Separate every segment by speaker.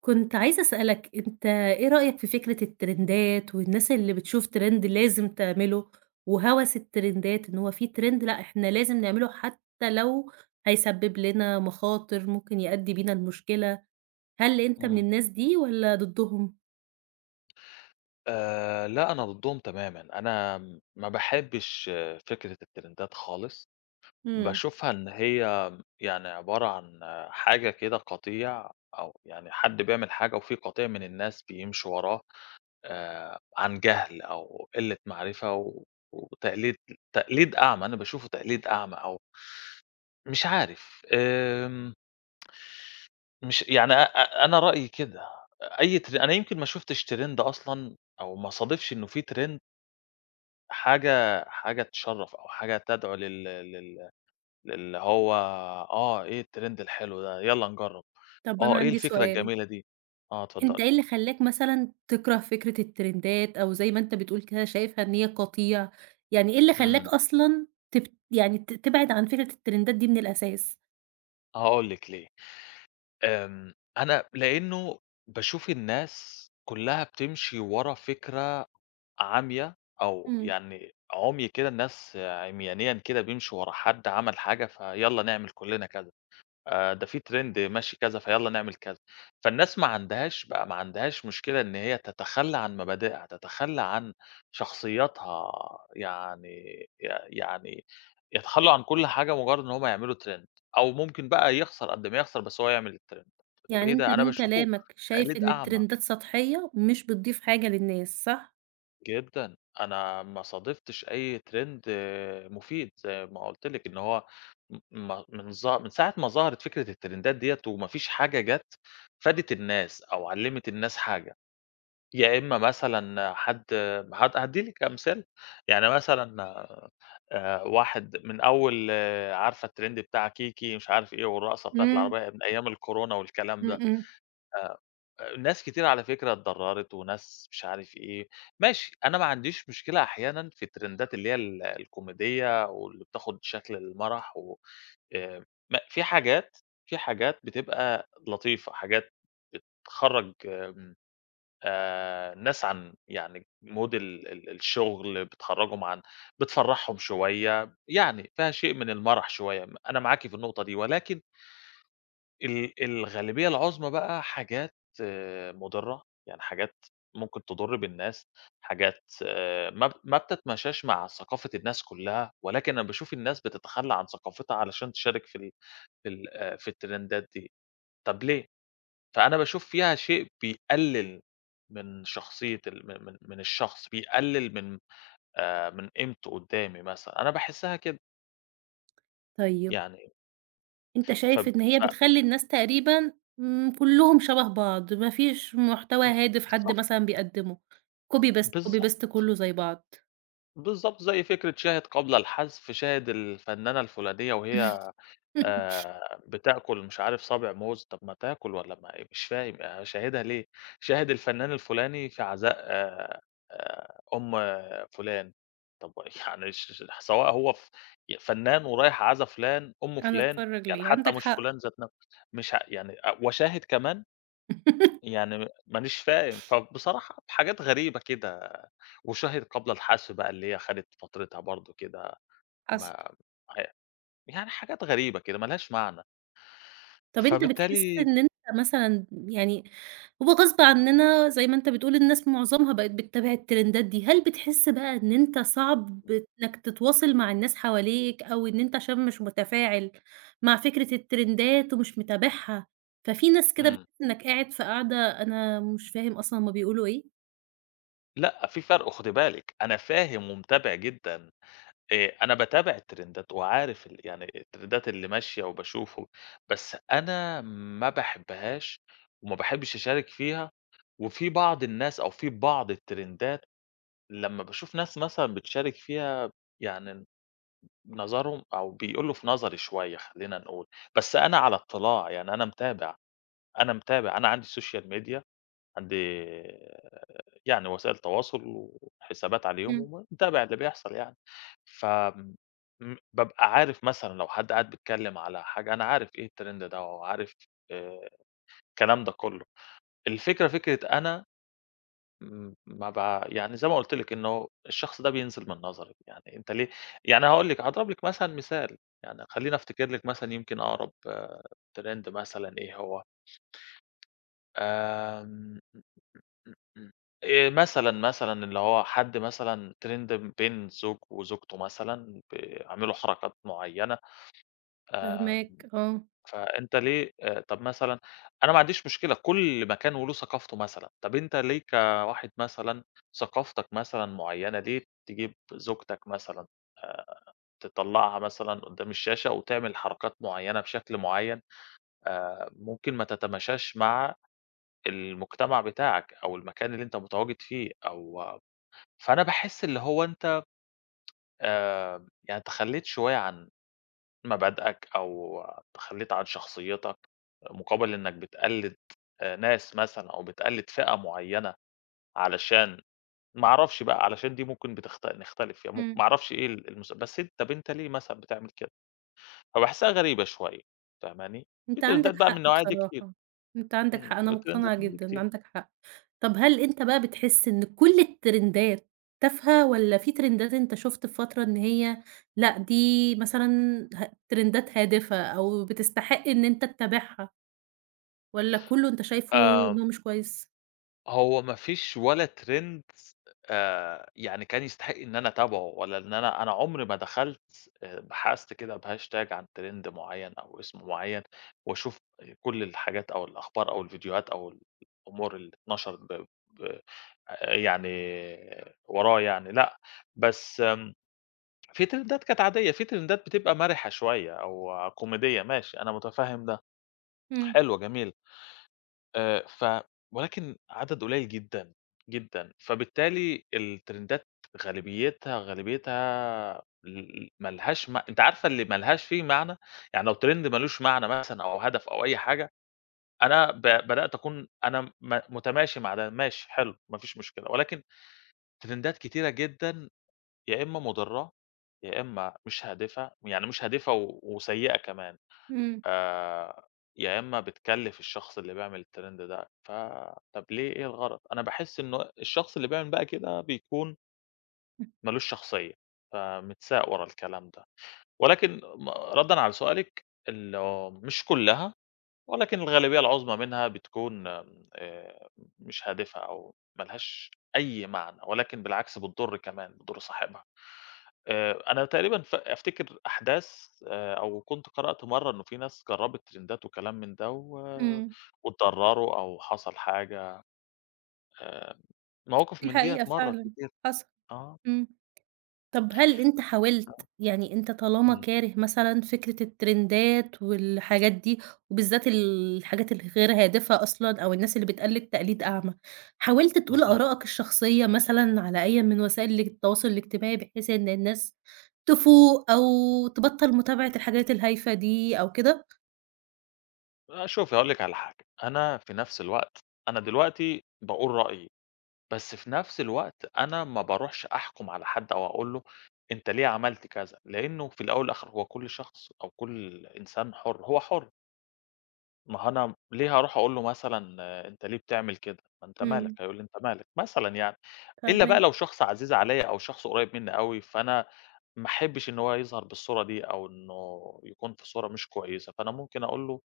Speaker 1: كنت عايزة أسألك أنت إيه رأيك في فكرة الترندات والناس اللي بتشوف ترند لازم تعمله وهوس الترندات إن هو في ترند لأ إحنا لازم نعمله حتى لو هيسبب لنا مخاطر ممكن يؤدي بينا لمشكلة، هل أنت من
Speaker 2: إمم.
Speaker 1: الناس دي والّا ضدهم؟
Speaker 2: لأ أنا ضدهم تمامًا، أنا ما باحبش فكرة الترندات خالص.
Speaker 1: إمم.
Speaker 2: باشوفها إن هي يعني عبارة عن حاجة كده قطيع، أو يعني حد بيعمل حاجة وفي قطيع من الناس بيمشوا وراه عن جهل أو قلة معرفة و وتقليد، تقليد أعمى، أنا باشوفه تقليد أعمى. أو مش عارف، مش يعني أ أ أنا رأيي كده. أي تر أنا يمكن ما شُفتش ترند أصلًا، أو ما صادفش إنه في ترند، حاجة تشرّف، أو حاجة تدعو لل لل للي هو إيه الtrend الحلو ده، يالّا نجرّب.
Speaker 1: طب أنا
Speaker 2: إيه
Speaker 1: عندي
Speaker 2: الفكرة
Speaker 1: سؤال،
Speaker 2: الجميلة دي؟
Speaker 1: أنت
Speaker 2: اتفضّلي.
Speaker 1: إيه اللي خلّاك مثلًا تكره فكرة الترندات أو زي ما أنت بتقول كده شايفها إن هي قطيع، يعني إيه اللي خلّاك
Speaker 2: إمم.
Speaker 1: أصلًا يعني تبعد عن فكرة الترندات دي من الأساس؟
Speaker 2: هاقول لِك ليه. أنا لإنه باشوف الناس كلّها بتمشي ورا فكرة عامية، أو
Speaker 1: إمم.
Speaker 2: يعني عُمي كده، الناس عميانيًا كده بيمشوا ورا حد عمل حاجة، فيالّا نعمل كلّنا كذا. ده في trend ماشي كذا، فيالّا نعمل كذا. فالناس ما عندهاش بقى ما عندهاش مشكلة إن هي تتخلّى عن مبادئها، تتخلّى عن شخصياتها، يعني ي يعني يتخلّوا عن كل حاجة مجرّد إن هم يعملوا trend، أو ممكن بقى يخسر قد ما يخسر، بس هو يعمل الtrend. طَب
Speaker 1: يعني
Speaker 2: إيه
Speaker 1: أنت
Speaker 2: ده؟ أنا
Speaker 1: من
Speaker 2: باشوفه
Speaker 1: كلامك شايف
Speaker 2: تقليد
Speaker 1: إن
Speaker 2: أعمى.
Speaker 1: الترندات سطحية مش بتضيف حاجة للناس، صح؟
Speaker 2: جدًا، أنا ما صادفتش أي ترند مفيد زي ما قُلت لِك إن هو م ما من ظه من ساعة ما ظهرت فكرة الترندات ديّة وما فيش حاجة جات فادت الناس أو علّمت الناس حاجة. يا إما مثلًا حد، هادّي لِك أمثال. يعني مثلًا واحد من أول، عارفة الترند بتاع كيكي مش عارف إيه، والرقصة بتاعة
Speaker 1: إمم،
Speaker 2: العربية من أيام الكورونا والكلام
Speaker 1: إمم،
Speaker 2: ده.
Speaker 1: إمم.
Speaker 2: ناس كتير على فكرة اتضرّرت، وناس مش عارف إيه. ماشي، أنا ما عنديش مشكلة أحيانًا في الترندات اللي هي الكوميدية، واللي بتاخُد شكل المَرَح. و آآ م في حاجات، في حاجات بتبقى لطيفة، حاجات تخرّج، آمم الناس عن يعني mood ال ال الشغل، بتخرّجهم عن، بتفرّحهم شوية، يعني فيها شيء من المَرَح شوية. أنا معاكِ في النقطة دي، ولكن الغالبية العُظمى بقى حاجات مُضرّة، يعني حاجات ممكن تضُر بالناس. حاجات ما بتتماشاش مع ثقافة الناس كلّها. ولكن أنا باشوف الناس بتتخلّى عن ثقافتها علشان تشارك في ال في ال في الترندات دي. طَب ليه؟ فأنا باشوف فيها شيء بيقلّل من شخصية ال من من من الشخص، بيقلّل من من قيمته قُدّامي مثلًا، أنا باحسّها كده.
Speaker 1: طيب،
Speaker 2: يعني
Speaker 1: أنت شايف
Speaker 2: فب
Speaker 1: إن هي
Speaker 2: ف
Speaker 1: بتخلّي الناس تقريبًا إمم، كلّهم شبه بعض، ما فيش محتوى هادف حد
Speaker 2: صح.
Speaker 1: مثلًا بيقدّمه، copy paste، copy
Speaker 2: بالضبط.
Speaker 1: paste كلّه زي بعض.
Speaker 2: بالضبط، زي فكرة شاهد قبل الحذف، شاهد الفنانة الفلانية وهي بتاكل مش عارف صابع موز. طب ما تاكل والّا ما إيه؟ مش فاهم أشاهدها ليه؟ شاهد الفنان الفلاني في عزاء أم فلان. طب يعني سواء هو فنان ورايح عزا فلان، أم
Speaker 1: أنا
Speaker 2: فلان،
Speaker 1: أتفرّج
Speaker 2: يعني
Speaker 1: ليه؟
Speaker 2: حتى
Speaker 1: عندك
Speaker 2: مش
Speaker 1: حق.
Speaker 2: فلان ذات نفسه، مش ع يعني أ وشاهد كمان! يعني مانيش فاهم، فبصراحة بحاجات غريبة كده. وشاهد قبل الحذف بقى، اللي هي خدت فترتها برضه كده،
Speaker 1: حصل.
Speaker 2: ما ه يعني حاجات غريبة كده ما لهاش معنى،
Speaker 1: طب أنت بتحس
Speaker 2: فبالتالي
Speaker 1: إن أنت مثلًا يعني هو غصب عننا زي ما أنت بتقول الناس معظمها بقت بتتابع الترندات دي، هل بتحس بقى إن أنت صعب
Speaker 2: إمم.
Speaker 1: إنك تتواصل مع الناس حواليك، أو إن أنت عشان مش متفاعل مع فكرة الترندات ومش متابعها، ففي ناس كده
Speaker 2: إمم.
Speaker 1: بتحس إنك قاعد في قعدة. أنا مش فاهم أصلًا هُم بيقولوا إيه؟
Speaker 2: لأ، في فرق خدي بالِك. أنا فاهم ومتابع جدًا. أنا باتابع الترندات وعارف يعني الترندات اللي ماشية وباشوفه، بس أنا ما باحبهاش وما باحبش أشارك فيها. وفي بعض الناس أو في بعض الترندات لمّا باشوف ناس مثلًا بتشارك فيها، يعني نظرهم أو بيقولوا في نظري شوية، خلّينا نقول. بس أنا على اطلاع، يعني أنا متابع. أنا متابع، أنا عندي social media، عندي يعني وسائل تواصل وحسابات عليهم
Speaker 1: إمم.
Speaker 2: ومتابع اللي بيحصل يعني. ف آمم، بابقى عارف مثلًا لو حد قاعد بيتكلم على حاجة، أنا عارف إيه الtrend ده وعارف آآ الكلام ده كُلّه. الفكرة فكرة أنا، ما بقى يعني زي ما قُلت لِك إنه الشخص ده بينزل من نظري. يعني أنت ليه؟ يعني هاقول لِك، هاضرب لِك مثلًا مثال، يعني خلّيني أفتكر لِك مثلًا يمكن أقرب ترند مثلًا إيه هو. آمم، إمم، إمم، إمم، مثلًا، مثلًا اللي هو حد مثلًا ترند بين زوج وزوجته مثلًا عملوا حركات معيّنة. آمم
Speaker 1: فاهماك، آه.
Speaker 2: فأنت ليه؟ طَب مثلًا أنا ما عنديش مشكلة. كل مكان وله ثقافته مثلًا. طَب أنت ليه كواحد مثلًا ثقافتك مثلًا معيّنة، ليه تجيب زوجتك مثلًا تطلّعها مثلًا قدّام الشاشة وتعمل حركات معيّنة بشكل معيّن، ممكن ما تتماشاش مع المجتمع بتاعك أو المكان اللي أنت متواجد فيه؟ أو فأنا باحس اللي هو أنت يعني تخلّيت شوية عن مبادئك، أو تخلّيت عن شخصيتك، مقابل إنك بتقلّد ناس مثلًا، أو بتقلّد فئة معيّنة علشان، ما أعرفش بقى، علشان دي ممكن نختلف فيها، ممكن ما أعرفش إيه ال المس بس أنت، طب أنت ليه مثلًا بتعمل كده؟ فباحسها غريبة شوية، فاهماني؟ في
Speaker 1: أنت عندك
Speaker 2: ترندات بقى من
Speaker 1: حق
Speaker 2: النوعية دي كتير.
Speaker 1: بصراحة، أنت عندك حق، أنا
Speaker 2: وترندات
Speaker 1: مقتنعة
Speaker 2: من دي
Speaker 1: جدًا،
Speaker 2: كتير.
Speaker 1: عندك حق. طب هل أنت بقى بتحس إن كل الترندات تافهة والّا في ترندات أنت شُفت في فترة إن هي لأ، دي مثلًا ترندات هادفة أو بتستحق إن أنت تتابعها والّا كُلّه أنت شايفه إن
Speaker 2: آمم
Speaker 1: هو مش كويس؟
Speaker 2: هو ما فيش ولا trend يعني كان يستحق إن أنا أتابعه، ولا إن أنا عمري ما دخلت بحثت كده بhashtag عن trend معيّن أو اسم معيّن، وأشوف كل الحاجات أو الأخبار أو الفيديوهات أو الأمور اللي اتنشرت ب ب يعني وراه، يعني لأ. بس في ترندات كانت عادية، في ترندات بتبقى مَرِحة شوية أو كوميدية، ماشي، أنا متفهم ده،
Speaker 1: إمم،
Speaker 2: حلو جميل. ف ولكن عدد قليل جدًا، جدًا. فبالتالي الترندات غالبيتها ل ملهاش ما لهاش م أنتِ عارفة اللي ما لهاش فيه معنى؟ يعني لو ترند ما لوش معنى مثلًا أو هدف أو أي حاجة، أنا بدأت أكون أنا متماشي مع ده، ماشي حلو، ما فيش مشكلة. ولكن ترندات كتيرة جدًا، يا إما مُضرة، يا إما مش هادفة، يعني مش هادفة وسيئة كمان.
Speaker 1: إمم،
Speaker 2: آآ، يا إمّا بتكلّف الشخص اللي بيعمل الtrend ده. طَب ليه؟ إيه الغرض؟ أنا باحس إنه الشخص اللي بيعمل بقى كده بيكون ما لوش شخصية، فمتساق ورا الكلام ده. ولكن ردًا على سؤالِك مش كلّها، ولكن الغالبية العُظمى منها بتكون مش هادفة أو ما لهاش أي معنى، ولكن بالعكس بتضُر كمان، بتضُر صاحبها. أنا تقريبًا أفتكر أحداث، أو كنت قرأت مرّة إنه في ناس جرّبت ترندات وكلام من ده،
Speaker 1: إمم،
Speaker 2: واتضرّروا أو حصل حاجة. آآ، مواقف
Speaker 1: دي
Speaker 2: من ديّة
Speaker 1: حقيقة
Speaker 2: مرّت
Speaker 1: فعلًا،
Speaker 2: كتير.
Speaker 1: حصل،
Speaker 2: آه.
Speaker 1: إمم. طب هل أنت حاولت يعني أنت طالما
Speaker 2: إمم.
Speaker 1: كاره مثلًا فكرة الترندات والحاجات دي، وبالذات الحاجات الغير هادفة أصلًا أو الناس اللي بتقلد تقليد أعمى، حاولت تقول
Speaker 2: اهم.
Speaker 1: آرائك الشخصية مثلًا على أي من وسائل التواصل الاجتماعي بحيث إن الناس تفوق أو تبطل متابعة الحاجات الهايفة دي أو كده؟
Speaker 2: شوفي هاقول لِك على حاجة. أنا في نفس الوقت، أنا دلوقتي باقول رأيي، بس في نفس الوقت أنا ما باروحش أحكُم على حد أو أقول له أنت ليه عملت كذا، لإنه في الأول والآخر هو كل شخص أو كل إنسان حُر، هو حُر. ما هو أنا ليه هاروح أقول له مثلًا أنت ليه بتعمل كده؟ ما أنت مالك،
Speaker 1: إمم،
Speaker 2: هيقول لي أنت مالك، مثلًا يعني. إلا بقى
Speaker 1: فاهماك،
Speaker 2: لو شخص عزيز عليَّ أو شخص قريب مني أوي، فأنا ما احبش إن هو يظهر بالصورة دي أو إنه يكون في صورة مش كويسة، فأنا ممكن أقول له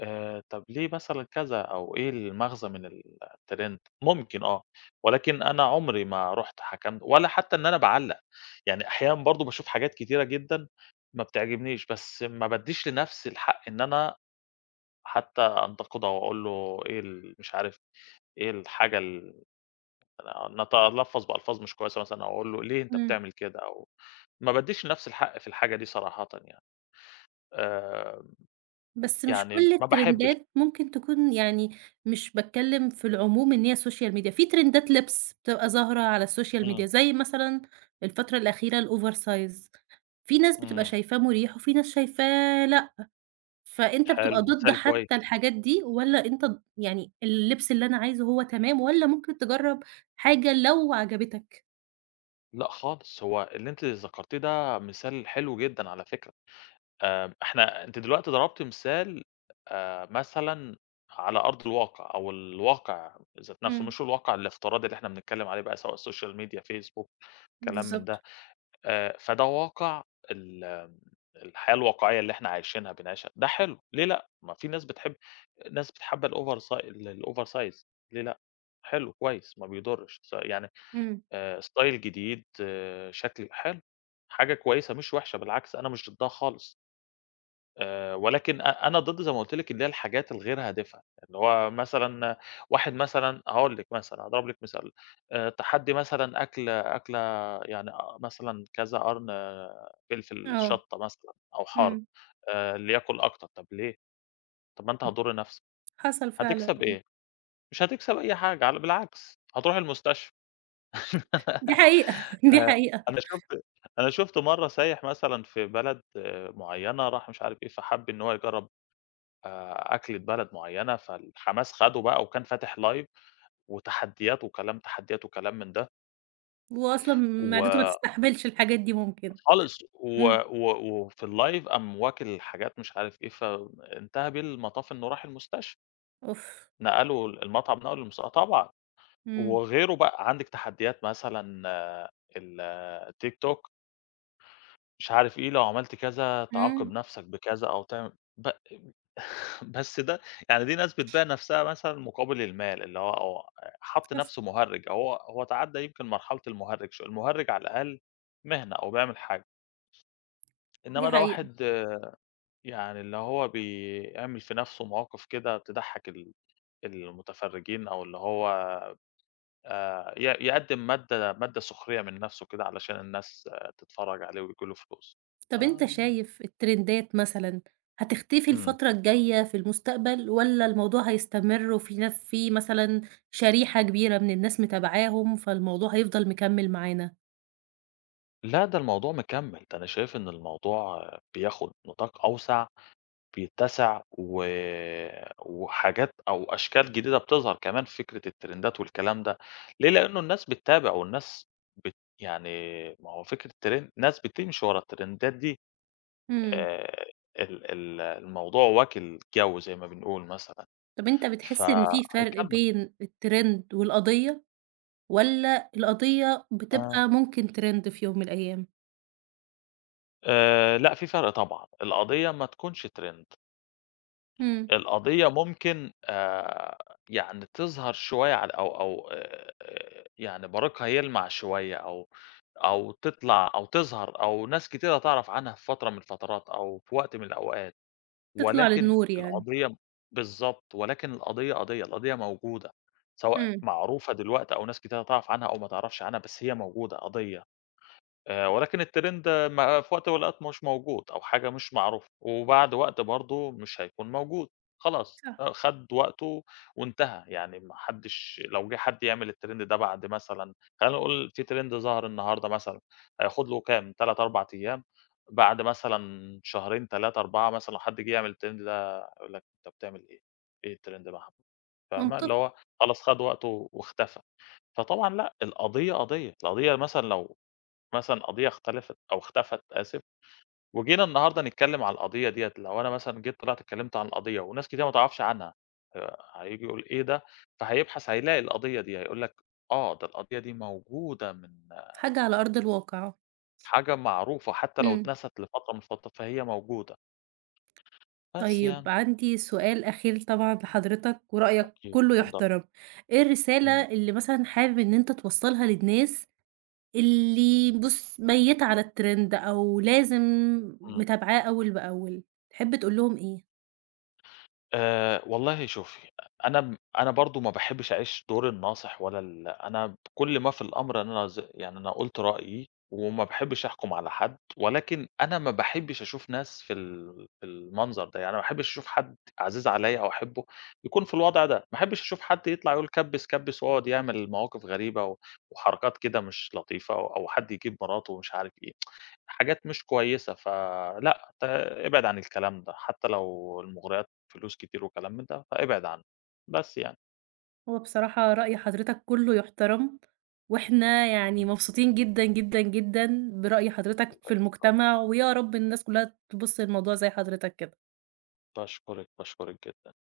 Speaker 2: طب ليه مثلًا كذا، أو إيه المغزى من الtrend ممكن، ولكن أنا عمري ما رُحت حكمت ولا حتى إن أنا باعلّق. يعني أحيانًا برضه باشوف حاجات كتيرة جدًا ما بتعجبنيش، بس ما بادّيش لنفسي الحق إن أنا حتى أنتقده، أو أقول له إيه مش عارف إيه الحاجة أنا أتلفظ بألفاظ مش كويسة مثلًا، أو أقول له ليه أنت
Speaker 1: إمم.
Speaker 2: بتعمل كده. ما بادّيش لنفسي الحق في الحاجة دي صراحةً يعني. آآ،
Speaker 1: بس مش
Speaker 2: يعني
Speaker 1: كل
Speaker 2: ما باحبش.
Speaker 1: الترندات ممكن تكون يعني مش باتكلّم في العموم إن هي السوشيال ميديا، في ترندات لِبس بتبقى ظاهرة على السوشيال ميديا،
Speaker 2: إمم.
Speaker 1: زي مثلًا الفترة الأخيرة الover size في ناس بتبقى
Speaker 2: إمم.
Speaker 1: شايفاه مُريح وفي ناس شايفاه لأ، فأنت بتبقى
Speaker 2: حلو،
Speaker 1: ضد
Speaker 2: مثال
Speaker 1: حتى
Speaker 2: كويس.
Speaker 1: الحاجات دي والّا أنت يعني اللبس اللي أنا عايزه هو تمام والّا ممكن تجرّب حاجة لو عجبتك؟
Speaker 2: لأ خالص. هو اللي أنتِ ذكرتيه ده مثال حلو جدًا على فكرة. إحنا، أنتِ دلوقتي ضربتِ مثال مثلًا على أرض الواقع أو الواقع ذات نفسه،
Speaker 1: إمم،
Speaker 2: مش الواقع الافتراضي اللي إحنا بنتكلم عليه بقى، سواء سوشيال ميديا، فيسبوك، كلام من
Speaker 1: بالضبط،
Speaker 2: ده. فده واقع ال الحياة الواقعية اللي إحنا عايشينها بنعيشها. ده حلو، ليه لأ؟ ما في ناس بتحب، ناس بتحب الأوفر سا، الOver size، ليه لأ؟ حلو، كويس، ما بيضرش، يعني
Speaker 1: إمم.
Speaker 2: ستايل جديد، آه، شكل حلو، حاجة كويسة مش وحشة. بالعكس، أنا مش ضدها خالص. ولكن أنا ضد زي ما قُلت لِك اللي هي الحاجات الغير هادفة. اللي هو مثلًا واحد مثلًا، هاقول لِك مثلًا، هاضرب لِك مثال. تحدّي مثلًا أكلة يعني مثلًا كذا قرن فلفل
Speaker 1: آه.
Speaker 2: شطة مثلًا أو حار.
Speaker 1: إمم،
Speaker 2: اللي ياكل أكتر، طَب ليه؟ طَب ما أنت هتضر نفسك،
Speaker 1: حصل فعلًا.
Speaker 2: هتكسب إيه؟ مش هتكسب أي حاجة، على بالعكس هتروح المستشفى.
Speaker 1: دي حقيقة، دي
Speaker 2: آآ،
Speaker 1: حقيقة.
Speaker 2: أنا شُفت، أنا شُفت مرّة سايح مثلًا في بلد معيّنة، راح مش عارف إيه، فحَب إن هو يجرّب أكلة بلد معيّنة. فالحماس خَدُه بقى، وكان فاتح live وتحديات وكلام، تحديات وكلام من ده،
Speaker 1: وهو أصلًا معدته ما
Speaker 2: وخالص،
Speaker 1: تستحملش الحاجات دي ممكن،
Speaker 2: و
Speaker 1: إمم،
Speaker 2: و وفي الlive قام واكل حاجات مش عارف إيه، فانتهى بيه المطاف إنه راح المستشفى،
Speaker 1: أوف!
Speaker 2: نقلوا المطعم، نقله طبعًا.
Speaker 1: إمم،
Speaker 2: وغيره بقى عندِك تحديات مثلًا آه، ال آه، التيك توك مش عارف إيه، لو عملت كذا
Speaker 1: إمم،
Speaker 2: تعاقب نفْسك بكذا، أو تعمل بس ده يعني دي ناس بتبيع نفسها مثلًا مقابل المال، اللي هو حَط
Speaker 1: حصل،
Speaker 2: نفسه مُهرِّج، هو تعدّى يمكن مرحلة المُهرِّج، المُهرِّج على الأقل مهنة أو بيعمل حاجة.
Speaker 1: دي
Speaker 2: إنّما ده
Speaker 1: حقيقة.
Speaker 2: واحد، يعني اللي هو بيعمل في نفسه مواقف كده تضحّك المتفرّجين، أو اللي هو ي يقدّم مادة سُخرية من نفسه كده علشان الناس، تتفرّج عليه وييجي له فلوس.
Speaker 1: طب أنت
Speaker 2: آمم.
Speaker 1: شايف الترندات مثلًا هتختفي
Speaker 2: إمم.
Speaker 1: الفترة الجاية في المستقبل والّا الموضوع هيستمر وفي ناس في مثلًا شريحة كبيرة من الناس متابعاهم فالموضوع هيفضل مكمّل معانا؟
Speaker 2: لأ، ده الموضوع مكمّل. ده أنا شايف إن الموضوع، بياخُد نطاق أوسع، بيتسع، وحاجات أو أشكال جديدة بتظهر كمان في فكرة الترندات والكلام ده. ليه؟ لأنه الناس بتتابع، والناس يعني ما هو فكرة ترند، ناس بتمشي ورا الترندات دي.
Speaker 1: إمم،
Speaker 2: آآ ال ال الموضوع واكل جَو زي ما بنقول مثلًا،
Speaker 1: طب أنت بتحس إن في فرق
Speaker 2: فهيكمّل.
Speaker 1: بين الترند والقضية والّا القضية
Speaker 2: آه،
Speaker 1: بتبقى ممكن ترند في يوم من الأيام؟
Speaker 2: لأ، في فرق طبعًا، القضية ما تكونش ترند.
Speaker 1: إمم،
Speaker 2: القضية ممكن يعني تظهر شوية على، أو أو يعني بريقها يلمع شوية، أو أو تطلع أو تظهر أو ناس كتيرة تعرف عنها في فترة من الفترات أو في وقت من الأوقات،
Speaker 1: تطلع
Speaker 2: ولكن
Speaker 1: للنور يعني،
Speaker 2: القضية، بالضبط، ولكن القضية قضية، القضية موجودة، سواء
Speaker 1: إمم،
Speaker 2: معروفة دلوقتي أو ناس كتيرة تعرف عنها أو ما تعرفش عنها، بس هي موجودة قضية. ولكن الtrend، ما في وقت من الأوقات مش موجود أو حاجة مش معروفة، وبعد وقت برضه مش هيكون موجود، خلاص،
Speaker 1: صح.
Speaker 2: خَد وقته وانتهى. يعني ما حدش، لو جه حد يعمل الtrend ده بعد مثلًا، خلّينا نقول في trend ظهر النهارده مثلًا، هياخد له كام 3، 4 أيام، بعد مثلًا شهرين، 3، 4 مثلًا لو حد جه يعمل الtrend ده هيقول لك أنت بتعمل إيه؟ إيه الtrend ده يا محمد؟ فاهمة؟ اللي
Speaker 1: منطقي،
Speaker 2: هو خلاص خَد وقته واختفى. فطبعًا لأ، القضية قضية، القضية مثلًا لو، مثلًا قضية اختلفت أو اختفت، آسف، وجينا النهارده نتكلم على القضية ديّة، لو أنا مثلًا جيت طلعت اتكلمت عن القضية وناس كتير ما تعرفش عنها، هييجي يقول إيه ده؟ فهيبحث، هيلاقي القضية دي، هيقول لك آه، ده القضية دي موجودة من،
Speaker 1: حاجة على
Speaker 2: من
Speaker 1: أرض الواقع.
Speaker 2: حاجة معروفة، حتى لو
Speaker 1: إمم.
Speaker 2: اتنست لفترة من الفترات فهي موجودة، بس
Speaker 1: طيب
Speaker 2: يعني.
Speaker 1: عندي سؤال أخير طبعًا لحضرتك ورأيك
Speaker 2: أكيد،
Speaker 1: كلّه
Speaker 2: اتفضلي.
Speaker 1: يحترم، إيه الرسالة
Speaker 2: إمم.
Speaker 1: اللي مثلًا حابب إن أنت توصّلها للناس اللي بُص ميّتة على الtrend أو لازم
Speaker 2: إمم.
Speaker 1: متابعاه أول بأول، تحب تقول لهم إيه؟
Speaker 2: والله شوفي، أنا أنا برضه ما باحبّش أعيش دور الناصح ولا أنا كل ما في الأمر إن أنا يعني أنا قُلت رأيي وما باحبّش أحكُم على حد، ولكن أنا ما باحبّش أشوف ناس في في المنظر ده، يعني ما باحبّش أشوف حد عزيز عليّا أو أحبّه يكون في الوضع ده، ما احبّش أشوف حد يطلع يقول كبّس، كبّس ويقعد يعمل مواقف غريبة، وحركات كده مش لطيفة، أو أو حد يجيب مراته ومش عارف إيه. حاجات مش كويسة، فلأ، ابعد عن الكلام ده، حتى لو المغريات فلوس كتير وكلام من ده، فابعد عنه، بس يعني.
Speaker 1: هو بصراحة رأي حضرتك كلّه يحترم، وإحنا يعني
Speaker 2: إمم.
Speaker 1: مبسوطين جدًا، جدًا، جدًا برأي حضرتك في
Speaker 2: باشكرك،
Speaker 1: المجتمع، ويا رب الناس كلّها تبُص للموضوع زي حضرتك كده.
Speaker 2: باشكرِك، باشكرِك جدًا.